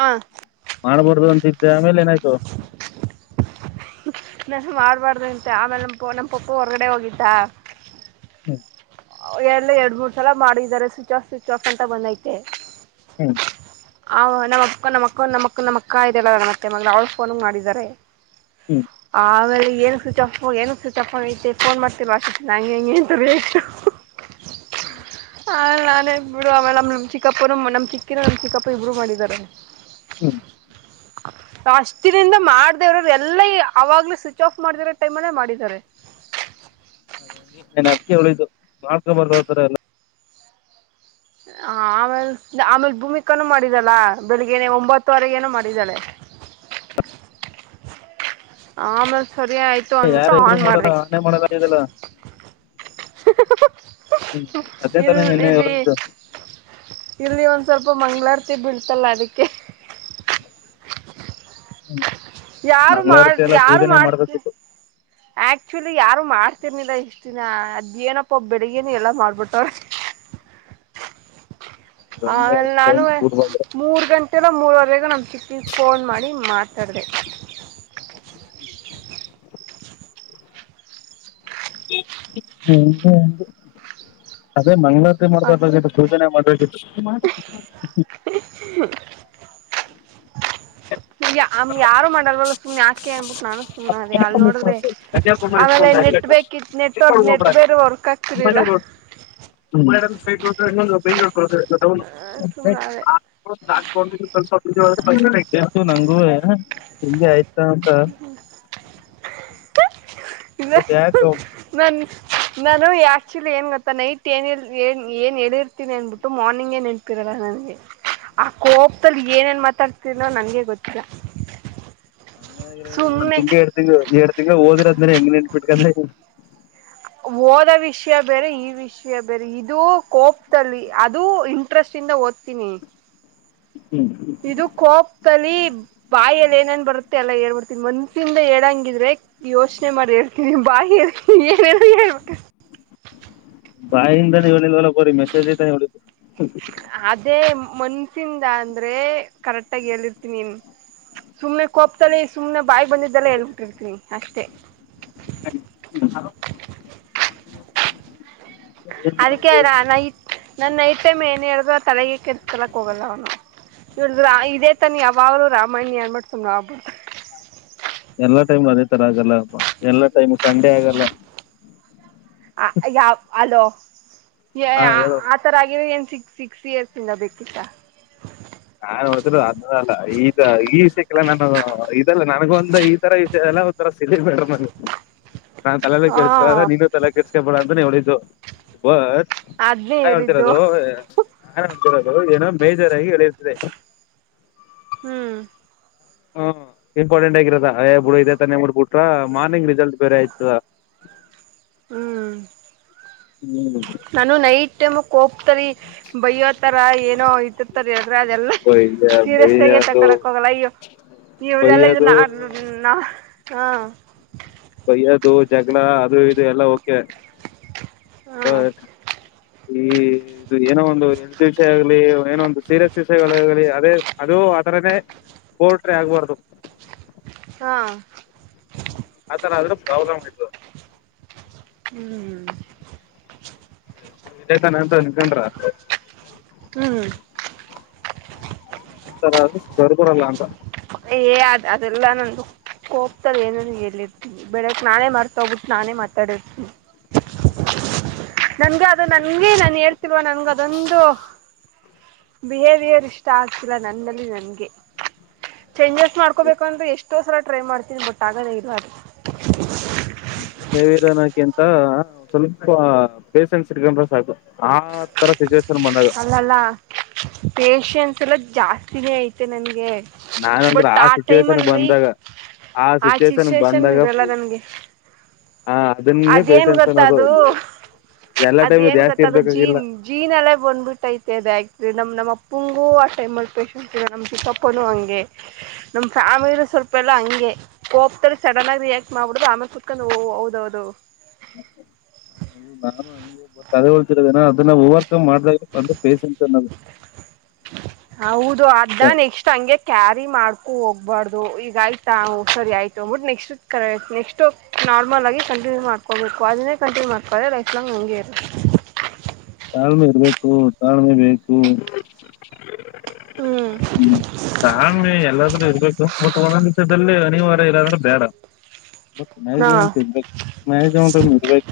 ಹಾ ಮಾಡ್ಬಾರದು ಅಂತಿದ್ದೆ ಮೇಲೆನಾಯ್ತು- ನಾನ ಮಾಡಬಾರ್ದಂತೆ ಆಮೇಲೆ ನಮ್ಮ ನಮ್ಮ ಪಪ್ಪು ಹೊರಗಡೆ ಹೋಗಿದ್ದ ಹ್ಮ ಎಲ್ಲೊ ಎರಡ್ಮೂರ್ ಸಲ ಮಾಡಿದ್ದಾರೆ ಸ್ವಿಚ್ ಆಫ್ ಸ್ವಿಚ್ ಆಫ್ ಅಂತ ಬಂದೈತೆ. ಹ್ಮ ಆ ನಮ್ಮ ಅಕ್ಕ ನಮ್ಮ ಅಕ್ಕ ನಮ್ಮ ಅಕ್ಕ ನಮ್ಮ ಅಕ್ಕ ಇದಳಲ್ಲ ನಮತ್ತೆ ಮಗ್ಳು ಅವ್ಳ್ ಫೋನಿಗ್ ಮಾಡಿದ್ದಾರೆ. ಹ್ಮ್ ಆವಳಿ ಏನಿಕ್ ಸ್ವಿಚ್ ಆಫ್ ಏನಿಕ್ ಸ್ವಿಚ್ ಆಫ್ ಆಗೖತೆ ಫೋನ್ ಮಾಡ್ತೀಲ್ವ ಅಷ್ಟ್ ಹಂಗೆ ಹಿಂಗೆ ಅಂತ ರೇಗ್ [inaudible] ಆಲ್ ನಾನೇ ಬಿಡು ಅಮೇಲ್ ನಮ್ಮ ನಮ್ಮ ಚಿಕ್ಕಪ್ಪರು ನಮ್ಮ ಚಿಕ್ಕಿರು ನಮ್ಮ ಚಿಕ್ಕಪ್ಪ ಇಬ್ರು ಮಾಡಿದ್ದಾರೆ. ಹ್ಮ ಅಷ್ಟಿದಿನಿಂದ ಮಾಡ್ದೇವ್ರರು ಎಲ್ಲ ಅವಾಗ್ಲೇ ಸ್ವಿಚ್ ಆಫ್ ಮಾಡ್ತಿರೋ ಟೈಮಲ್ಲೇ ಮಾಡಿದ್ದಾರೆ. ನಾನ್ ಅದ್ಕೆ ಹೇಳಿದು ಮಾಡ್ಕೊಬಾರ್ದಾತರ ಎಲ್ಲ. ಹ ಆಮೇಲ್ ಆಮೇಲ್ ಭೂಮಿಕಾನೂ ಮಾಡಿದ್ದಾಳ ಬೆಳಿಗ್ಗೆನೆ ಒಂಬತ್ತುವರೆಗೇನೊ ಮಾಡಿದ್ದಾಳೆ. ಹಾ ಮಸ್ ಮತ್ತೆ ಯಾರೆದ್ರು ಮಾಡಲ್ಲ ಅಣ್ಣೆ ಮಾಡದಾಗಿದಲ್ಲ. ಹ್ಮ ಅದ್ನೆ ಇಲ್ ತಾನೇ ನಿನ್ನೆ ಇಲ್ಲಿ ಹೇಳಿದ್ದು. ಇಲ್ಲಿ ಒಂದ್ ಸ್ವಲ್ಪ ಮಂಗ್ಗಳಾರತಿ ಬೀಳ್ತಲ್ಲ ಅದಕ್ಕೆ. ಹ್ಮ್ ಯಾರು ಮಾಡ್ ಯಾರು ಮಾಡ್ತಿ ಮಾಡ್ಬೇಕಿತ್ತು ಆಕ್ಚುಲಿ ಯಾರು ಮಾಡ್ತಿರ್ನಿಲ್ಲ ಇಷ್ಟ್ ದಿನ ಅದೇನಪ್ಪ ಬೆಳಿಗ್ಗೆನೆ ಎಲ್ಲ ಮಾಡ್ಬಿಟ್ಟವ್ರೆ. ಹಂಗೆ ಆಮೇಲೆ ಟೈಮ್ ನಾನುವೆ ಕೂಡ್ ಬಂದ್ರೆ ಮೂರ್ ಗಂಟ್ ಲೊ ಮೂರುವರೆಗೆ ನಮ್ಮ್ ಚಿಕ್ಕಿಗೆ ಫೋನ್ ಮಾಡಿ ಮಾತಾಡ್ದೆ. [inaudible] ಹ್ಮ [unintelligible] ಅದೇ ಮಂಗಳ್ ತಿ ಮಾಡ್ಬಾರ್ದಾಗಿತ್ತು ಪೂಜೆನೆ ಮಾಡ್ಬ್ ಇಷ್ಟ್ ಮಾಡ [inaudible] ಸಧ್ಯ ಅಮ್ ಯಾರು ಮಾಡಲ್ವಲ್ಲ ಸುಮ್ನ್ ಯಾಕ್ ಕೆ [unintelligible] [unintelligible] [unintelligible] [unintelligible] ಆಮೇಲೆ ನೆಟ್ ಬೇಕಿತ್ ನೆಟ್ ಅವ್ರ ನೆಟ್ ಬೇರೆ ವರ್ಕ್ ಆಗ್ತಿರ್ಲಿಲ್ಲ ಸುಮ್ನೆ ಅದೇ ನಂಗೂವೇ ಹಿಂಗೆ ಆಯ್ತು. [unintelligible] ಬಟ್ ಯಾಕ ನನ್ನ್ ನಾನು ಆಕ್ಚುಲಿ ಏನ್ ಗೊತ್ತಾ ನೈಟ್ ಏನ್ ಏನ್ ಏನ್ ಹೇಳಿರ್ತೀನಿ ಅನ್ಬಿಟ್ಟು ಮಾರ್ನಿಂಗೇ ನೆನ್ಪಿರಲ್ಲ ನನ್ಗೆ ಆ ಕೋಪದಲ್ಲಿ ಏನೇನ್ ಮಾತಾಡ್ತೀನೋ ನನ್ಗೇ ಗೊತ್ತಿಲ್ಲ. ಅ ಒಂದು ಸುಮ್ನೆ ತಿಂಗ್ಳು ಎರಡ್ತಿಂಗ್ಳು ಈಗ ಓದಿರದೆಲ್ಲ ಹೆಂಗ್ ನೆನ್ಪಿಡ್ಕಂಡೇ. ಓದ ವಿಷ್ಯ ಬೇರೆ ಈ ವಿಷ್ಯ ಬೇರೆ ಇದು ಕೋಪ್ದಲ್ಲಿ ಅದು ಇಂಟ್ರೆಸ್ಟಿಂದ ಓದ್ತೀನಿ. ಹ್ಮ್ ಇದು ಕೋಪ್ದಲ್ಲಿ ಬಾಯಲ್ಲಿ ಏನೇನ್ ಬರುತ್ತೆ ಎಲ್ಲ ಹೇಳ್ಬಡ್ತೀನಿ ಮನ್ಸಿಂದ ಹೇಳಂಗಿದ್ರೆ ಯೋಚನೆ ಮಾಡ್ ಹೇಳ್ತೀನಿ ಬಾಯಿಲ್ಲಿ ಏನೇನೋ ಹೇಳ್ಬೇಕ ಬಾಯಿಂದಾನು ಹೇಳಿಲ್ವಲ್ಲ. ಬ ಮೆಸಜೖತೆ ಎ ಅದೇ ಮನ್ಸಿಂದ ಅಂದ್ರೆ ಕರೆಕ್ಟ್ಗಾಗ್ ಹೇಳಿರ್ತೀನಿ ಸುಮ್ನೆ ಕೋಪದಲ್ಲಿ ಸುಮ್ನೆ ಬಾಯಿ ಬಂದಿದ್ದೆಲ್ಲ ಹೇಳ್ಬಿಟ್ಟಿರ್ತೀನಿ ಅಷ್ಟೆ. [inaudible] ಅದಕ್ಕೆ ನಾ ನೈಟ್ [unintelligible] ಇವರ್ದ್ ಇದೇ ತಾನಿ ಯಾವಾಗ್ಲೂ ರಾಮಾಯಣಿ ಅನ್ ಬುಟ್ಟ್ ಸುಮ್ನಾಗಿ ಬಿಡ್ತಿ ಎಲ್ಲಾ ಟೈಮ್ ಅದೇ ತರ ಆಗಲ್ಲಪಾ ಎಲ್ಲಾ ಟೈಮ್ ಸಂಡೆ ಆಗಲ್ಲ. ಅ ಯಾವ ಅಲೋ. ಯ ಹಾ ಹೇಳು ಆ ತರ [unintelligible] ಸಿಕ್ ಸಿಕ್ಸ್ ಇಯರ್ಸ್ ಇಂದ ಬೇಕಿತ್ತ. [unintelligible] ಈದ್ ಈ ವಿಷಯಕ್ಕೆಲ್ಲ ನಾನು ಇದೆಲ್ಲ ನನ್ಗೊಂದ ಈ ತರ ವಿಷಯಲ್ಲ ಒಂಥರಾ ಸಿಲ್ಲಿ ಮ್ಯಾಟರ್ [unintelligible] ನಾ ತಲೆೇಲೆ ಕೆರ್ಸ್ಕೋರ್ ಹಾ ನೀನು ತಲೆಕೆಡಿಸ್ಕೊಬೇಡ ಅಂ [unintelligible] [unintelligible] ಅದ್ನೇ ಹೇಳಿದ್ದು ಹೇಳ್ತಿರೋದು ಎ. ಯಾರ್ ಹೊಡದಿರೋದು ಏನೋ ಬೇಜಾರಾಗಿ ಹೇಳಿ ತ್ತದೆ ಹ್ಮು ಹೂ ಇಂಪಾರ್ಟೆಂಟ್ ಆಗಿರದ ಎ ಬಿಡು ಇದೆ ತಾನೆ ಮುಡ್ಬಿಟ್ರ ಮಾರ್ನಿಂಗ್ ರಿಸಲ್ಟ್ ಬೇರೆ ಆಯ್ತದ. ಹ್ಮು ಹ್ಮು ನಾನು ನೈಟ್ ಟೈಮ್ ಕೋಪ್ ತರಿ ಬೈಯೊ ತರ ಏನೋ ಇಟ್ಟಿರ್ತಾರೆ. ರ ಅದೆಲ್ಲ ಬಯ್ಯ ಸೀರಿಯಸ್ ಆಗೆ ಬೈಯ್ಯೋದು ತಕಳಕ್ ಹೋಗಲ್ಲ ಅಯ್ಯೋ ಬೈಯ್ಯೋದು [unintelligible] ಹಾ ಬೈಯೋದು, ಜಗಳ ಅದು ಇದು ಎಲ್ಲಾ ಓಕೆ. ಹಾ [unintelligible] ಈ ಇದು ಏನೋ ಒಂದು ಹೆಲ್ತ್ ವಿಷಯ ಆಗ್ಲಿ ಏನೋ ಒಂದು ಸೀರಿಯಸ್ ವಿಷಯಗಳ ಆಗ್ಲಿ ಅದೇ ಅದು ಆಥರನೇ ಪೋಲ್ಟ್ರಿ ಆಗ್ಬಾರ್ದು. ಆ ಆತರ ಆದ್ರ ಪ್ರಾಬ್ಲಮ್ ಆಯ್ತದ. ಹ್ಮು ಇದೇತಾನೆ ಅಂತ್ ಅನ್ಕೊಂಡ್ರ ಹ್ಮು [unintelligible] ಏ ಅದ್ ಅದೆಲ್ಲಾ ನಂದು ಕೋಪ್ತದಲ್ಲಿ ಏನೇನ್ ಹೇಳಿರ್ತಿನಿ ಬೆಳಕ್ ನಾನೇ ಮರ್ತ ಹೋಗ್ಬಿಟ್ಟ ನಾನೇ ಮಾತಾಡಿರ್ತೀನಿ ನನ್ಗೆ ಅದು ನನ್ಗೆ ನಾನ ಹೇಳ್ ಳ್ತಿಲ್ವಾ ನಂಗ ಅದೊಂದು ಬಿಹೇವಿಯರ್ ಇಷ್ಟ ಆಗ್ತಿಲ್ಲ ನನ್ನಲ್ಲಿ ನನ್ಗೆ. ಚೇಂಜಸ್ ಮಾಡ್ಕೋಬೇಕು ಅಂದ್ರೆ ಎಷ್ಟೋ ಸಲ ಟ್ರೈ ಮಾಡ್ತೀನಿ ಬಟ್ ಆಗೊದೆ ಇಲ್ಲಾ ಅದು. ದೇವಿಧಾನಕಿಂತ ಸ್ವಲ್ಪ ಪೇಷನ್ಸ್ ಇಡ್ಕೊಂಡ್ರೆ ಸಾಕು ಆ ತರ ಸಿಚುವೇಷ ಅಲ್ಲ ಅಲ್ಲಾ ಪೇಷ ಷನ್ಸ್ ಎಲ್ಲ ಜಾಸ್ತಿನೇ ಐತೆ ನನ್ಗೆ. ನಾನ್ಂದ್ರೆ ಆ ಸಿಚುವೇಶನ್ ಬಂದಾಗ ಆ ಸಿಚುವೇಶನ್ ಸಿಚುವೇೇಶನ್ ಬಂದಾಗ ಇರಲ್ಲ ನನ್ಗೆ ಆ ಅದನ್ನೇ ಅದೇನ್ ಪೆಷನ್ಸ್ ಗೊತ್ತ ಅನ್ನೋದು ಅದು ಎಲ್ಲಾ ಟೈಮ್ ಜಾಸ್ತಿ ಇರ್ಬೇಕಾಗಿಲ್ಲ. ಬಂದ್ ಬಿಟ್ಟ ಐತೆ ಅದ್ ಆಕ್ ನಮ್ ನಮ್ಮ ಅಪ್ಪಂಗೂ ಆ [unintelligible] ನಮ್ ಚಿಪ್ಪನು ಹಂಗೆ ನಮ್ ಫ್ಯಾಮಿಲಿ ಸ್ವಲ್ಪ ಎಲ್ಲಾ ಹಂಗೆ ಕೋಪ್ತದಲ್ಲಿ ಸಡನ್ ಆಗಿ ರಿಯಾಕ್ಟ್ ಮಾಡ್ಬಿಡೋದು ಆಮೇಲ ಕುತ್ಕೊಂಡು ಓ ಓ ಹೌದ್ ಹೌದು [unintelligible] ಒಂದು ಪೇಷನ್ಸ್ ಅನ್ನೋದು ಹೌದ್ ದು ಅದ ನೆಕ್ಸ್ಟ್ ಹಂಗೆ ಕ್ಯಾರಿ ಮಾಡ್ ಹೋಗ್ಬಾರ್ದು ಈಗ ಆಯ್ತಾ ಹೂ ಸರಿ ಆಯ್ತು [unintelligible] ನೆಕ್ಸ್ಟ್ ನೆಕ್ಸ್ಟು ನಾರ್ಮಲ್ ಆಗಿ ಕಂಟಿನ್ಯೂ ಮಾಡ್ಕೋಬೇಕು ಅದನ್ನೇ ಕಂಟಿನ್ಯೂ ಮಾಡ್ಕೊಳ್ಳ ಇಲ್ಲಾ ಲೈಫ್ ಲಾಂಗ್ ಹಂಗೆ ಇರು ತಾಳ್ಮೆ ಇರ್ಬೇಕು ತಾಳ್ಮೆ ಬೇಕು. ಹ್ಮ್ ಹ್ಮು ತಾಳ್ಮೆ ಎಲ್ಲಾದ್ರೂ ಇರ್ಬೇಕು. ಬಟ್ ಒಂದೊಂದ್ ವಿಷದಲ್ಲಿ ಅನಿವಾರ್ಯ ಇರಾದ್ರೆ ಬೇಡ. ಹಾ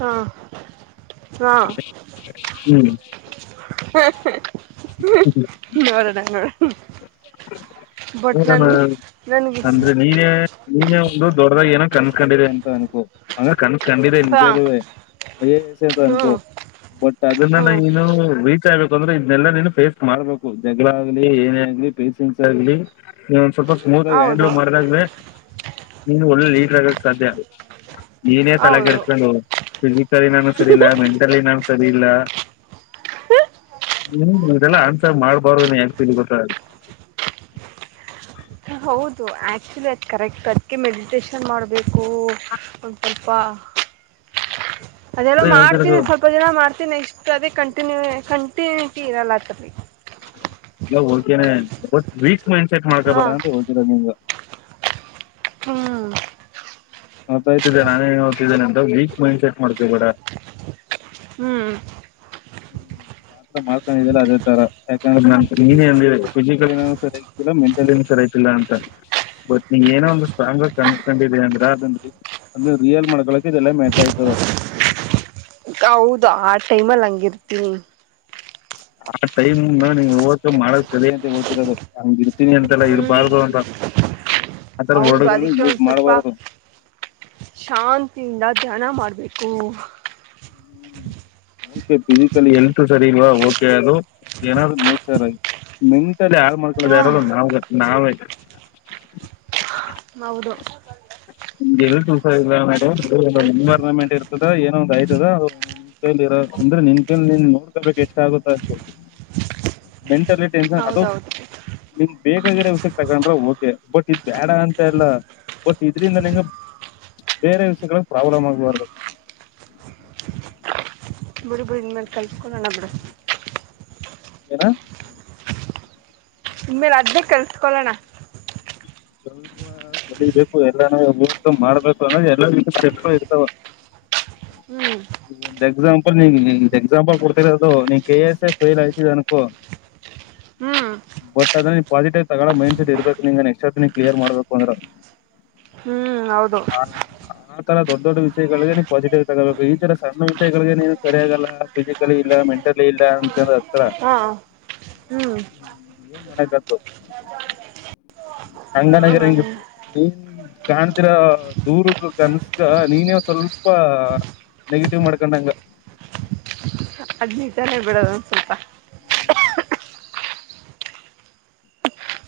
ಹಾ ಹಾ ಹ್ಮು ನೋಡೋಣ ನೋಡೊ ಊಟ ಮಾಡ್ ನನಗೆ ಅಂದ್ರೆ ನೀನೇ ನೀನೇ ಒಂದು ದೊಡ್ಡದಾಗ ಏನೊ [unintelligible] ಕನ್ಸ್ ಕಂಡಿದೆ ಹಾ ನಿಜಾಲುವೆ [unintelligible] ಹ್ಞೂ ಅನ್ಕೋ ಬಟ್ ಅದನ್ನ ಹ್ಞೂ ನಾ ಇನು ರೀಚ್ ಆಗ್ಬೇಕ್. ಅಂದ್ರೆ ಇದ್ನೇಲ್ಲಾ ನೀನು ಫೇಸ್ ಮಾಡ್ಬೇಕು ಜಗಳಾಗಲಿ ಏನೇ ಗ್ಲಿ ಪೇಷನ್ಸ್ ಆಗ್ಲಿ ಸ್ವಲ್ಪ ಸ್ಮೂತ್ ಆಗಿ ಹ್ಯಾಂಡ್ಲ ಹೌದು ಮಾಡಿದಾಗ್ಲೆ ನೀನು ಒಳ್ಳೆ ಲೀ [unintelligible] ಸಾಧ್ಯ. ನೀನೆ ತಲೆ ಹೌದು ಕೆಡ್ಸಕೊಂಡೊ ಫಿಸಿಕಲಿ ನಾನು ಸರಿ ಇಲ್ಲ ಮೆಂಟಲಿ ನಾನು ಸರಿ ಇಲ್ಲ. ಹ್ಮು ಅದೆಲ್ಲಾ ಆನ್ಸರ್ ಮಾಡ [unintelligible] [inaudible] ಹೌದು ಆಕ್ಚುಲಿ ಅದ್ ಕರೆಕ್ಟ್ ಅದ್ಕೆ ಮೆಡಿಟೇಷನ್ ಮಾಡ್ಬೇ ಕು ಒಂದ್ ಸ್ವಲ್ ಪಾ ಅದ್ ಏನೋ ಅದೇ ಹೇಳ್ತಿರೋದು ಮಾಡತೀನಿ ಸ್ವಲ್ಪ ಜನ ಮಾಡ್ತಿನಿ ನೆಕ್ಸ್ ತ್ತದಿ ಕಂಟಿನ್ಯೂ ಕಂಟಿನ್ಯೂಟಿ ಇರಲ್ಲ [unintelligible] ಓಕೆನೆ ಬಟ್ ವೀಟ್ ಮೈಂಡ್ ಸೆಟ್ ಹಾ ಮಾಡ್ಕಬ್ಯಾಡ್ ಅಂತ್ [unintelligible] ಹ್ಮು ಮತ್ ಆಯ್ತಿದೆ ನಾನೇ [unintelligible] ಅಂತ ವೀಕ್ ಮೈಂಡ್ ಸೆಟ್ ಮಾಡ್ಕೊಬ್ಯಾಡಾ. ಹ್ಮು ನ ಮಾಡ್ಕೊಂಡಲ್ಲ ಅದೇ ತರ ಯಾಕಂದ್ರ [unintelligible] ಅಂತ ಬಟ್ ನೀ ಏನೋ ಸ್ಟ್ರಾಂಗ್ ಆಗಿ ಕೊಂಡ ಅಂದ್ರ [unintelligible] ರಿಯಲ್ ಮಾಡ್ಕೊಳಕೆ ಇದೆಲ್ಲ ಮ್ಯಾಟರ್ ಆಯ್ತದ. ಹೌದ್ ಆ ಟೈಮಲ್ಲಿ ಹಂಗಿರ್ತಿನಿ. ಆ ಟೈಮ್ನ ನೀ ನೋಡ್ಕೊಂಡ್ ಮಾಡೋದ್ ಕಲಿ ಅಂತ್ ಹೇಳ್ತಿರೋದು ಹಂಗ ಇರ್ತೀನಿ ಅಂತೆಲ್ಲ ಹ್ಮ್ ಇರಬಾರ್ದು ಅಂತ ಆತರ ಹೌದು ವರ್ಡ್ಗಳನ್ನ ಅದಕ್ಕೆ ಯೂಸ್ ಒಂದ ಸ್ವಲ್ಪ ಮಾಡಬಾರದು ಶಾಂತಿಯಿಂದ ಧ್ಯಾನ ಮಾಡ್ಬೇಕು. ಓಕೆ ಫಿಸಿಕಲಿ ಹೆಲ್ತ್ ಸರಿ ಇಲ್ವಾ ಓಕೆ ಅದು ಏನಾದರು ನೇಚರ ಆಗಿ ಹ್ಮು. [unintelligible] ಮಾಡ್ಕೊಳ್ಳೋದು ಹಾ ಯಾರು ನಾವ್ ನಾವೇ. ಹೌದು [unintelligible] ಎನ್ವಿರೊಂನ್ಮೆಂಟ್ ಇರ್ತದ ಏನೋ ಅಂದ್ ಆಯ್ತದ [unintelligible] [unintelligible] ನೋಡ್ಕೊಬೇಕ್ ಎಷ್ಟ ಆಗುತ್ತ ಅಂತ್ ಹೇ ಮೆಂಟಲಿ ಟೆನ್ಷನ್ ಅದು ಹೌದೌದು ನಿ ಬೇಕಾಗಿರ ವಿಷಯಕ್ಕೆ ತಗೊಂಡ್ರ ಓಕೆ ಬಟ್ ಇದ್ ಬ್ಯಾಡಾ ಅಂತ ಇಲ್ಲ ಬಟ್ ಇದ್ರಂದ ನಿಂಗ ಬೇರೆ ವಿಷಯಗಳ ಪ್ರಾಬ್ಲಮ್ ಆಗ್ಬಾರ್ದು. ಬುಡು ಬುಡು ಇನ್ ಮೇಲೆ ಕಲ್ಕೊಳಣಾ ಬಿಡು ಏನಾ ಇನ್ ಮೇಲೆ ಅದೇ ಕಲ್ತ್ಕೋಳನ. ಎಲ್ಲಾ ಕಲಿಬೇಕು ಎಲ್ಲ ನಮಗ್ ಬೇಕು ಮಾಡ್ಬೇಕು ಅಂದ್ರೆ ಎಲ್ಲ ಸ್ಟೇಪ್ ಇರ್ತಾವ ಹ್ಮ್ ಒಂದ್ ಎಕ್ಸಾಂಪಲ್ ನೀ ಎಕ್ಸಾಂಪಲ್ ಕೊಡ್ತಿರೋದು ನೀ ಕೆ-ಎಸ್-ಎಸ್-ಎ ಫೈಲ್ ಆಯ್ತಿದಿ ಅನ್ಕೋ ಹ್ಮ್ ಬಟ್ ಅದನ್ ನೀ ಪಾಸಿಟಿವ್ ತಗಳೊ ಮೈಂಡ್ಸೆಟ್ ಇರ್ಬೇಕು [unintelligible] ನೆಸ್ಟ್ ಸತಿ ಕ್ಲಿಯರ್ ಮಾಡ್ಬೇಕು ಅಂದ್ರ. ಹ್ಮು ಹೌದು. ಆ ಆ ತರ ದೊಡ್ಡ್ ದೊಡ್ಡ್ ವಿಷಗಳೇ ನೀ ಪಾಸಿಟಿವ್ ಆಗಿ ತಗೋಬೇಕು ಈ ತರ ಸಿ ಸಣ್ಣ ವಿಷಯಗಳಿಗೆ ನೀನು ಸರಿಯಾಗಲ್ಲ ಫಿಸಿಕಲಿ ಇಲ್ಲ ಮೆಂಟಲಿ ಇಲ್ಲ [unintelligible] ಹತ್ರ ಹಾ ಹ್ಮ್ ಏನ್ ಮಾಡಾಕ್ ಆತದ. ಹ [unintelligible] ಕಾಣ್ತಿರೊ ದೂರದ ಕನ್ಸಕ ನೀನೇ ಒಂದ್ ಸ್ವಲ್ಪ ನೆಗೆಟಿವ್ ಮಾಡ್ಕೊಂಡಂಗ್. ಅದ್ನಿಟನೇ ಬಿಡೋದ ಒಂದ ಸ್ವಲ್ಪ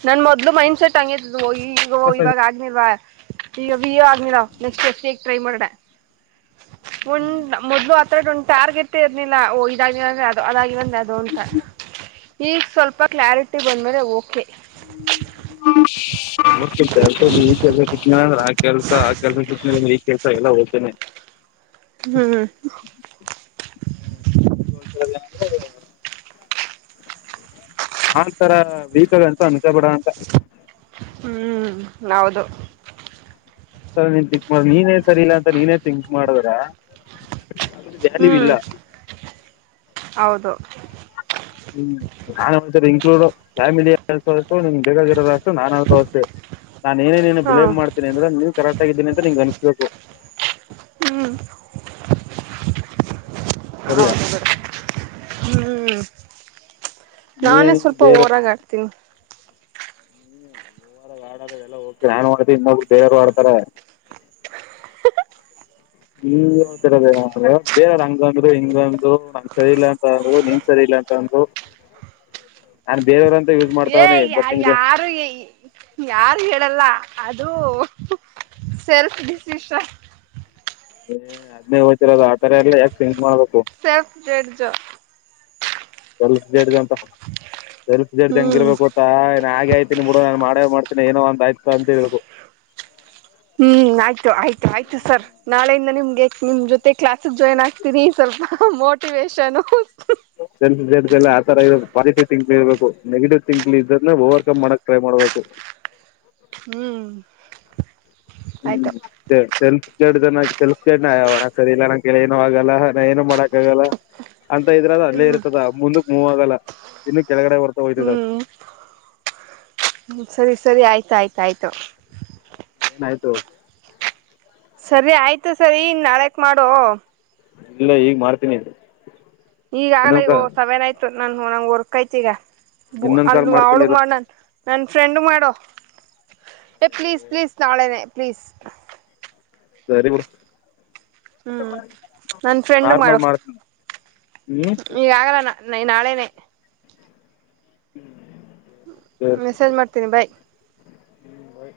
ನನ್ ಮೊದ್ಲು ಮೈಂಡ್ ಸೆಟ್ ಹಂಗಿ [unintelligible] ನೆಕ್ಸ್ಟ್ [unintelligible] ಟ್ರೈ ಮಾಡೋಣ. ಒಂದ್ ಮೊದ್ಲು ಆ ಆ ತರದೊಂದ್ ಟಾರ್ಗೆಟೆ ಇರ್ಲಿಲ್ಲ ಓ ಇದ ಆಗ್ಲಿಲ್ಲ ಅಂದ್ರೆ ಅದ್ ಆ ಇವಾಗ್ ಅದೋ [unintelligible] ಈಗ ಸ್ವಲ್ಪ ಕ್ಲಾರಿಟಿ ಬಂದ ಮೇಲೆ ಓಕೆ. [inaudible] [unintelligible] ಹ್ಮು ಆ ತರ [unintelligible] ಅನ್ಕಾಬೇಡಾ ಅಂತಾ. ಹ್ಮ್ ಹೌದು [unintelligible] ನೀನೇ ಸರಿ ಇಲ್ಲಾ ಅಂತ ನೀನೇ ತಿಂಕ್ ಮಾಡ್ಬ್ಯಾಡ [unintelligible] ಹ್ಮ್ ಇಲ್ಲ ಹೌದು ಹ್ಮು [unintelligible] ನಾನು ಅಷ್ಟೇ. ನಾನ್ ಏನೇನ್ ನೀನ್ ಹಾ ಬ್ಲೇಮ್ ಮಾಡ್ತಿನಿ ಅಂದ್ರ ನೀ ಕರೆಕ್ಟ್ ಆಗಿದ್ದೀನಿ ಅಂತ ನಿಂಗ್ ಅನ್ಸಸ್ಬೇಕು. ಹ್ಮ್ ಸರಿಯಾ ಹೌದು ಬಿಡು ಹ್ಮ್ ನೀನೇ ನಾನೇ ನಿನ್ ಸ್ವಲ್ಪ ಬೇರೆ ಓರಾಗಿ ಆಡ್ತೀನಿ. [unintelligible] ಇನ್ನೊಬ್ರು ಆಡ್ತಾರೆ. [unintelligible] ಬೇರೆಯವರು ಹಂಗಂದ್ರು ಹಿಂಗಂದ್ರು ನಂಗ್ ಸರಿ ಇಲ್ಲ ಅಂತ ಅಂದ್ರು ನೀನ್ ಸರಿ ಇಲ್ಲಾ ಅಂತ ಅಂದ್ರು [unintelligible] ಏ ಮಾಡ್ತಾವ್ನಿ ಯ ಬಟ್ ನಿಂಗೆ ಯಾರು ಯಾರು ಹೇಳಲ್ಲ. ಅದು ಸೆಲ್ಫ್ ಡಿಸಿಷನ್. ಎ [unintelligible] [unintelligible] [unintelligible] ಸ್ವಲ್ಪ್ [unintelligible] ಹ್ಮ್ ಇರ್ಬೇಕ್ಪಾ. ನಾ ಹಾಗೆ ಆಯ್ತೀನಿ ಬಿಡು ನಾನು ಮಾಡೇ ಮಾಡ್ತೀನಿ ಏನೋ ಒಂದ ಆಯ್ತು ಅಂತ ಹೇಳೋದು. ಹ್ಮು ಆಯ್ತು ಆಯ್ತು ಆಯ್ತು ಸರ್ ನಾಳೆಯಿಂದ ನಿಮ್ಗೆ ನಿಮ್ ಜೊತೆ ಕ್ಲಾಸ್ಗ್ ಜಾಯಿನ್ ಆಗ್ತೀನಿ ಸ್ವಲ್ಪ ಅಮೌಂಟ್ [unintelligible] [unintelligible] ಆತರಾ ಇರೋದು ಪಾಸಿಟಿವ್ ಥಿಂಕ್ ಇರ್ಬೇಕು ನೆಗೆಟಿವ್ ಥಿಂಕ್ ಇದ್ರನ್ನ ಓವರ್ಕಮ್ ಮಾಡಕ್ ಟ್ರೈ ಮಾಡ್ಬೇಕು. ಹ್ಮ್ ಹ್ಮು ಆಯ್ತು [unintelligible] ಎರಡು ಜನ ಸೆಲ್ಫ್ [unintelligible] ಸರಿ ಇಲ್ಲಾ ನಂಗ್ ಕಯಿಲೆ ಏನು ಆಗಲ್ಲ ನಾ ಏನು ಮಾಡಕ್ ಆಗಲ್ಲ ಅಂತ ಇದ್ರದ ಅಲ್ಲೇ ಹ್ಮ್ ಇರ್ತದ ಮುಂದ ಮೂವ್ ಆಗಲ್ಲ ಇನ್ನು ಕೆಳಗಡೆ ಹೊರ್ತಾ ಹೋಯ್ತಿದೆ. ಹ್ಮು ಸರಿ ಸರಿ ಆಯ್ತ ಆಯ್ತ ಆಯ್ತು. ಏನಾಯ್ತು ಸರಿ ಆಯ್ತು ಸರಿ ಇನ್ ನಾಳೆಕ್ ಮಾಡು. ಇಲ್ಲ ಈಗ್ ಮಾಡ್ತೀನಿ. ಈಗಾಗಲೇ ಇನ್ನೊಂದ್ ಕಾಲ್ [unintelligible] ನನ್ ನಂಗ್ ವರ್ಕ್ ಅಯ್ತಿ ಈಗ. ಬು ಇನ್ನೊಂದ್ ಕಾಲ್ ಅಲ್ಲಿ ಮಾಡ್ತೀನಿ ಅವಳಗ್ ಇರು ಮಾಡ್ನನ್. ನನ್ನ ಫ್ರೆಂಡು ಮಾಡೋ ಏ ಪ್ಲೀಸ್ ಪ್ಲೀಸ್ ನಾಳೆನೆ ಪ್ಲೀಸ್. ಸರಿ ಬುಡು. ಹ್ಮು ನನ್ ಫ್ರೆಂಡುಗ್ ಮಾಡು ಮಾಡ್ತೀನಿ ಹ್ಮ್ ಈಗ್ ಆಗಲ್ಲಾ ನಾ ನೖ ನಾಳೆನೇ ಸರಿ ಮೆಸೇಜ್ ಮಾಡ್ತೀನಿ ಬೈ. ಹ್ಮ್ ಬೈ.